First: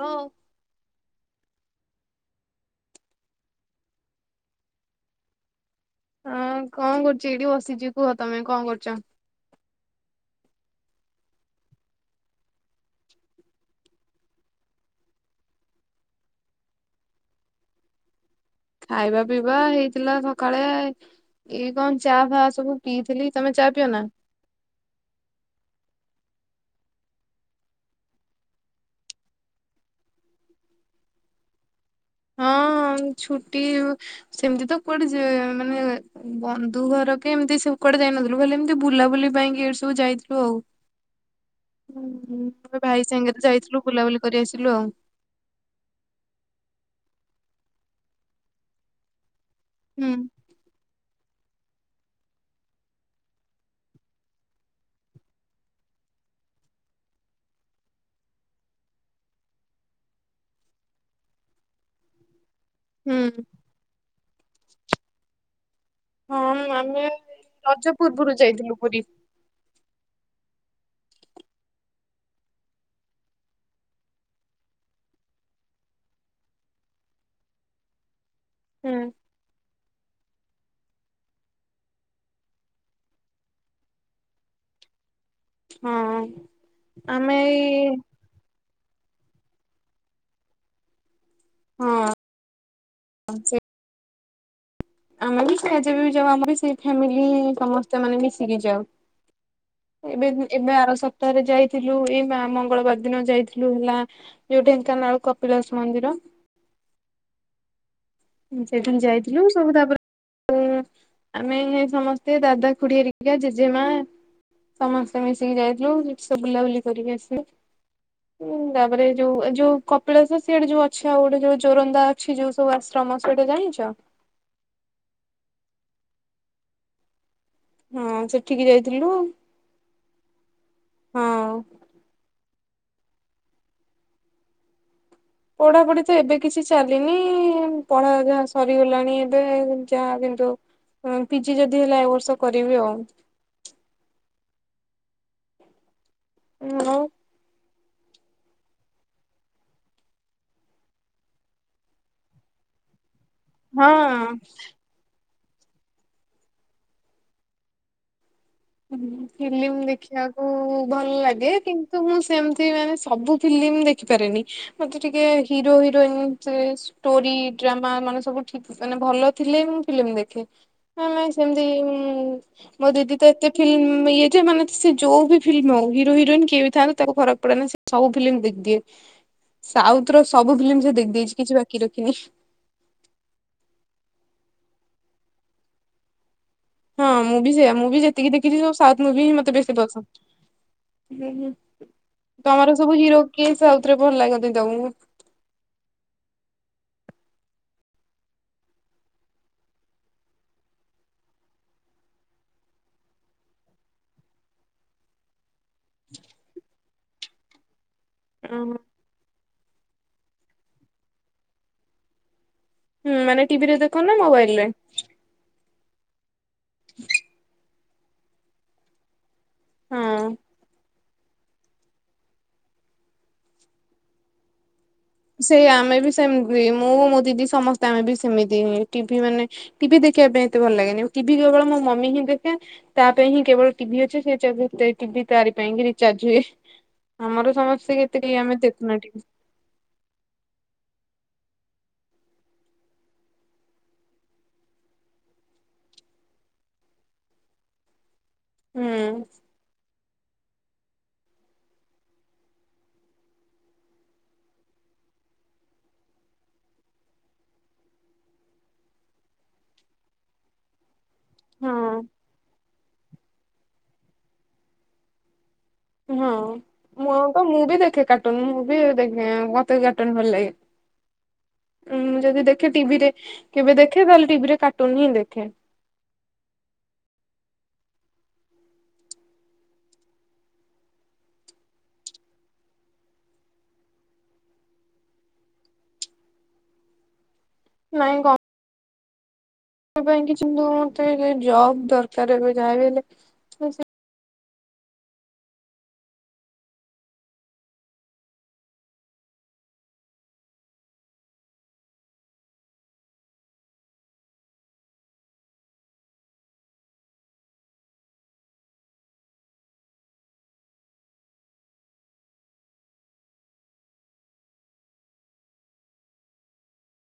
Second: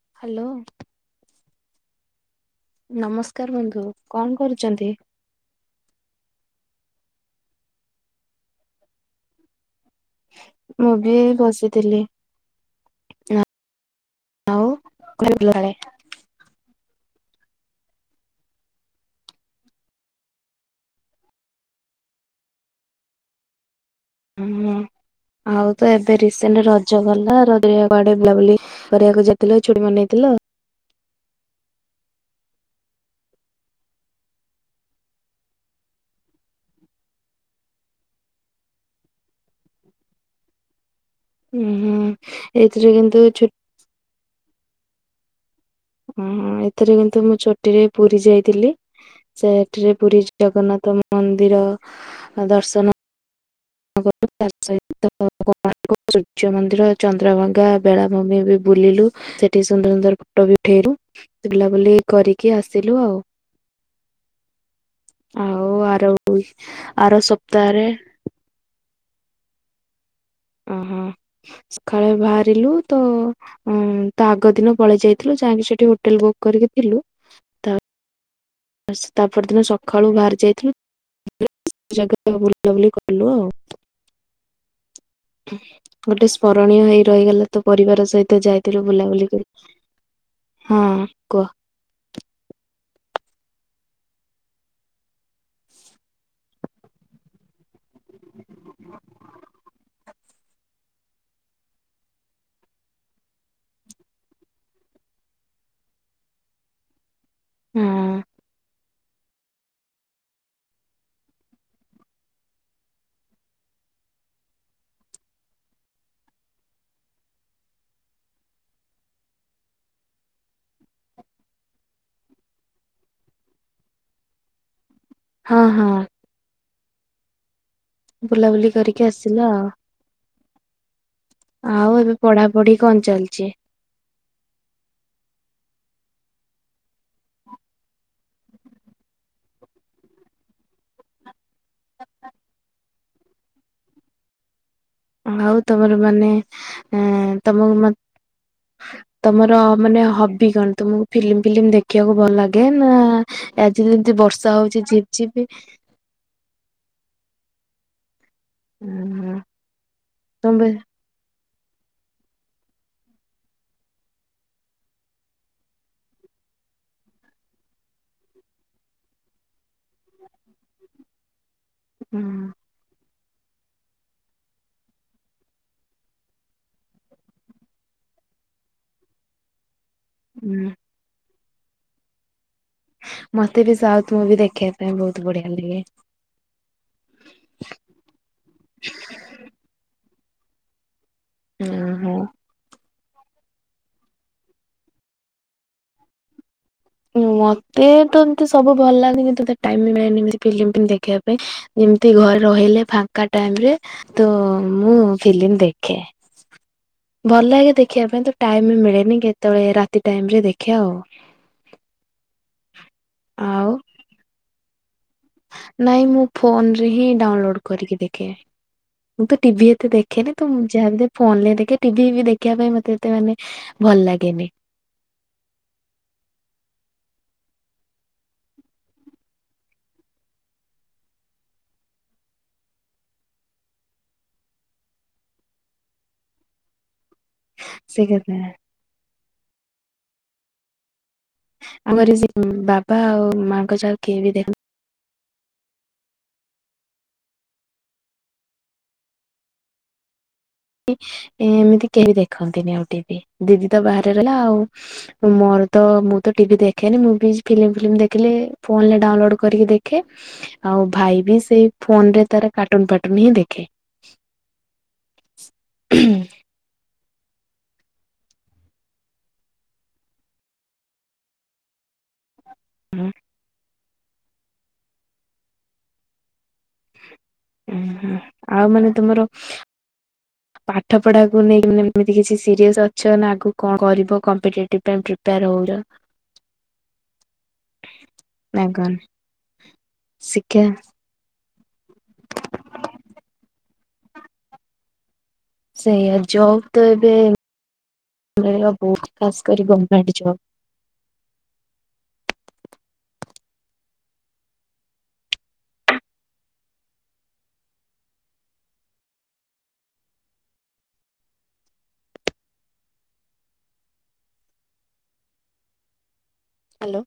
ହଉ ହ୍ୟାଲୋ। ନମସ୍କାର ବନ୍ଧୁ। କଣ କରୁଚନ୍ତି? ହଁ କଣ କରୁଚି ଏଇଠି ବସିଚି। କୁହ ତମେ କଣ କରୁଚ? ମୁଁ ବି ବସିଥିଲି। ଆଉ [unintelligible] ଖାଇବା ପିଇବା ହେଇଥିଲା ସକାଳେ ଏଇ କଣ ଚା ଫାହା ସବୁ ପିଇଥିଲି। ତମେ ଚା ପିଅ ନା? ହୁଁ ଆଉ ତ ଏବେ ରିସେଣ୍ଟ ରଜ ଗଲା ରଜ [unintelligible] ବୁଲାବୁଲି କରିବାକୁ ଯାଇଥିଲ ଚୁଟି ମନେଇଥିଲ? ହଁ ଛୁଟି ସେମିତି ତ କୁଆଠି ଯ ମାନେ ବନ୍ଧୁ ଘର କେମିତି ସବୁ କୁଆଡେ ଯାଇନଥିଲୁ। ଖାଲି ଏମିତି ବୁଲାବୁଲି ପାଇଁ କି ଏଠୁ ସବୁ ଯାଇଥିଲୁ ଆଉ। ଉ ହୁଁ ମୋ ଏଇଥିରେ ଭାଇ କିନ୍ତୁ ସାଙ୍ଗରେ ଛୁ ଯାଇଥିଲୁ ବୁଲାବୁଲି କରି ଆସିଲୁ ଆଉ। ଉଁ ହୁଁ ଏଥିରେ କିନ୍ତୁ ମୁଁ ଛୁଟିରେ ପୁରୀ ଯାଇଥିଲି। [unintelligible] ରେ ହୁଁ ପୁରୀ ଜଗନ୍ନାଥ ମନ୍ଦିର ଅ ଦର୍ଶନ କଲୁ ତା ସହିତ [unintelligible] ସୂର୍ଯ୍ୟ ମନ୍ଦିର ଚନ୍ଦ୍ରଭାଗା ବେଳାଭୂମି ବି ବୁଲିଲୁ। ସେଠି ସୁନ୍ଦର ସୁନ୍ଦର ଫଟୋ ବି ଉଠେଇଲୁ। ବୁଲା ବୁଲି କରି କି ଆସିଲୁ ଆଉ। ହୁଁ ଆଉ ଆର [unintelligible] ଆର ସପ୍ତାହରେ ପରୁ ଯାଇଥିଲୁ ପୁରୀ। ଓହୋ ସକାଳେ ବାହାରିଲୁ ତ ତା ଆଗ ଦିନ ପଳେଇ ଯାଇଥିଲୁ। ଯାଇକି ସେଠି ହୋଟେଲ ବୁକ୍ କରିକି ଥିଲୁ। ହୁଁ [unintelligible] ପରଦିନ ସକାଳୁ ବାହାରି ଯାଇଥିଲୁ [unintelligible] ଜାଗା ବୁଲବୁଲି କଲୁ ଆଉ। ଗୋଟେ ହଁ ସ୍ମରଣୀୟ ହେଇ ଆମେ ରହିଗଲା ତ ଏଇ ପରିବାର ସହିତ ତ ଯାଇଥିଲୁ ବୁଲାବୁଲି କରି। ହଁ କୁହ। ହଁ। ସେ ଆମେ ବି ସେ ଯେବେ ବି ଯାଉ, ଆମର ବି ସେ ଫେମିଲି ସମସ୍ତେ ମାନେ ମିଶିକି ଯାଉ। ଏବେ ଏବେ ଆର ସପ୍ତାହରେ ଯାଇଥିଲୁ, ଏଇ ମା ମଙ୍ଗଳବାର ଦିନ ଯାଇଥିଲୁ ହେଲା ଯୋଉ ଢେଙ୍କାନାଳ କପିଳାସ ମନ୍ଦିର। ହାଁ। ସେଦିନ ଯାଇଥିଲୁ, ସବୁ ତାପରେ ତ ଆମେ ହେ ସମସ୍ତେ ଦାଦା, ଖୁଡି ହେରିକା ଜେଜେମା। ସମସ୍ତେ ମିଶିକି ଯାଇଥିଲୁ, କିସବୁ ବୁଲାବୁଲି କରିକି ଆସିଲୁ। ଉଁ ତାପରେ ଯୋଉ, ଯୋଉ କପିଳାସ ସିଆଡେ ଯୋଉ ଅଛି, ଆଉ ଗୋଟେ ଯୋଉ ଜୋରନ୍ଦା ଅଛି, ଯୋଉ ସବୁ ଆସି [unintelligible] ଗୋଟେ ଜାଣିଛ? ହଁ ହଁ। ହଁ ସେଠିକି ବୁଲାବୁଲି କରିକି ଯାଇଥିଲୁ ଆସିଲ [inaudible] ହଁ। ଆଉ ଏବେ ପଢା ପଢି କଣ ଚାଲିଛି? ପଢାପଢି ତ ଏବେ କିଛି ଚାଲିନି, ପଢା ଯାହା ସରିଗଲାଣି ଏବେ ଯାହା କିନ୍ତୁ ପିଜି ଯଦି ହେଲା ଏ ବର୍ଷ କରିବି, ଆଉ ଆଉ ତମର ମାନେ? ଆଉ ହଁ। ଏ ତମକୁ ମା ତମର ମାନେ ହବି କଣ? ତମକୁ ଫିଲିମ୍ ଫିଲିମ ଦେଖିବାକୁ ଭଲ ଲାଗେ ନା ଆଜି ଯେମିତି ବର୍ଷା ହଉଛି ଝିପ୍ ଝିପ୍ ହ ଉଁ ଫିଲ୍ମ ଦେଖିବାକୁ ତମ ବେ ଭଲ ଲାଗେ କିନ୍ତୁ ତ ମୁଁ ସେମିତି ମାନେ ସବୁ ଫିଲ୍ମ ଦେଖିପାରେନି, ମତେ ଟିକେ hero heroine choice. Story drama ମାନେ ସବୁ ଠିକ ମାନେ ଭଲ ଥିଲେ ମୁଁ ଫିଲିମ ଦେଖେ। ହ ନାଇଁ ସେମିତି ଇ ଉଁ ମୋ ଦିଦି କୁ ତ ଏତେ ଫିଲ୍ମ ଇଏ ଯେ ମାନେ ସେ ଯୋଉ ବି ଫିଲ୍ମ ହଉ, ହିର ହିରୋଇନ କିଏ ବି ଥାଆନ୍ତୁ, ତାକୁ ଫରକ ପଡେ ନା ସିଏ ସବୁ ଫିଲ୍ମ ଦେଖିଦିଏ, ସାଉଥ ର ସବୁ ଉଁ ଫିଲ୍ମ ସେ ଦେଖିଦେଇଛି, କିଛି ବାକି ରଖିନି। ମତେ ବି ସାଉଥ ମୁଭି ଦେଖିବା ପାଇଁ ବହୁତ ବଢିଆ ଲାଗେ। ହଁ ମୁଁ ବି ସେଇଆ, ମୁଁ ବି ଯେତିକି ଦେଖିଛି ସବୁ ସାଉଥ ମୁଭି ହିଁ ମତେ ବେଶୀ ପସନ୍ଦ। ହୁଁ ହୁଁ। ତମର ସବୁ ହିରୋ କିଏ, ସାଉଥରେ ଭଲ ଲାଗନ୍ତି ତମକୁ? ମତେ ତ ଏମିତି ସବୁ ଭଲ ଲାଗନ୍ତି, କିନ୍ତୁ ତ ଟାଇମ ନାଇ ଏମତି ଫିଲ୍ମ ଦେଖିବା ପାଇଁ। ଏମତି ଘରେ ରହିଲେ, ଫାଙ୍କା ଟାଇରେ ତ ମୁଁ ଫିଲିମ ଦେଖେ। ଖେ ଭଲ ଲାଗେ ଦେଖିବା ପାଇଁ ତ ଟାଇମ ଓହୋ। ବି ମିଳେନି, କେତେ [unintelligible] ରାତି ଟାଇମ ରେ ଦେଖେ ଆଉ। ହୁଁ ମାନେ ଆଉ ଟିଭି ରେ ଦେଖ ନା ମୋବାଇଲ ରେ? ନାଇଁ ମୁଁ ଫୋନ ରେ ହିଁ ଡାଉନଲୋଡ କରିକି ଦେଖେ। ମୁଁ ତ ଟିଭି ଏତେ ଦେଖେନି ହଁ। ତ, ମୁଁ [unintelligible] ଫୋନ ରେ ଦେଖେ, ଟିଭି ଫିବି ଦେଖିବା ପାଇଁ ମତେ ଏତେ ମାନେ ଭଲ ଲାଗେନି। ସେୟା ଆମେ ବି ସେମିତି, ମୁଁ ମୋ ଦିଦି ସମସ୍ତେ ଆମେ ବି ସେମିତି, ଟିଭି ମାନେ ଟିଭି ଦେଖିବା ପାଇଁ ଏତେ ଭଲ ଲାଗେନି, ଟିଭି କେବଳ ମୋ ମମି ହିଁ ଦେଖେ। ତା ପାଇଁ ହିଁ କେବଳ ଟିଭି ଅଛି, ସେ ଟି ଭି ତାରି ପାଇଁ କିି ରିଚାର୍ଜ ହୁଏ। ଆମର ସମସ୍ତେ ସେ ଏତେ କଥା କେହି ଆମେ ଦେଖୁନା ଟି ଭି। ଆମ ସେ ବି ବାବା ଆଉ ମାଆଙ୍କ ଯାହା କେହି ବି ଦେଖ ହୁଁ ଉଁ। ଏମିତି କେହି ଦେଖନ୍ତିନି ଆଉ ଟି ଭି, ଦିଦି ତ ବାହାରେ ରହିଲା ଆଉ। ମୁଁ ଆଉ ତ ମୁଁ ତ ଟିଭି ଦେଖେନି, ମୁଁ ବି ଫିଲ୍ମ ଫିଲିମ ଦେଖିଲେ ଫୋନରେ ଡାଉନଲୋଡ କରିକି ଦେଖେ ଆଉ ଭାଇ ବି ସେଇ ହଁ। ଫୋନରେ ତାର କାର୍ଟୁନ ଫାଟୁନ ହିଁ ଦେଖେ। ହଁ ମୁଁ ଆଉ ତ, ମୁଁ ବି ଦେଖେ କାର୍ଟୁନ, ମୁଁ ବି ଦେଖେ, ମତେ କାର୍ଟୁନ ଭଲ ଲାଗେ। ଉଁଁ, ଯଦି ଦେଖେ ଟିଭିରେ କେବେ ଦେଖେ ନ ହେଲେ ଟିଭିରେ କାର୍ଟୁନ ହିଁ ଦେଖେ। ଉଁ ହୁଁ ଆଉ ମାନେ ତୁମର ପାଠ ପଢାକୁ ନେଇ ଏମତି କିଛି ସିରିୟସ ଅଛ, ନା ଆଗକୁ କଣ କରିବ କମ୍ପିଟେଟିଭ ପାଇଁ ପ୍ରିପେଆର ହୋଉଛ? [inaudible] ନାଇଁ କ ନାଇଁ କରନି। ସେଥିପାଇଁ କିଛି ମୋ ତେ ଜବ୍ ଦରକାର ଏବେ ଯାହା ବି ହେଲେ ସେଇଆ ଜବ୍ ତ ଏବେ, ମିଳିବା ବହୁତ ଖାସ କରି ଗଭର୍ମେଣ୍ଟ ଜବ୍। ଆଲୋ।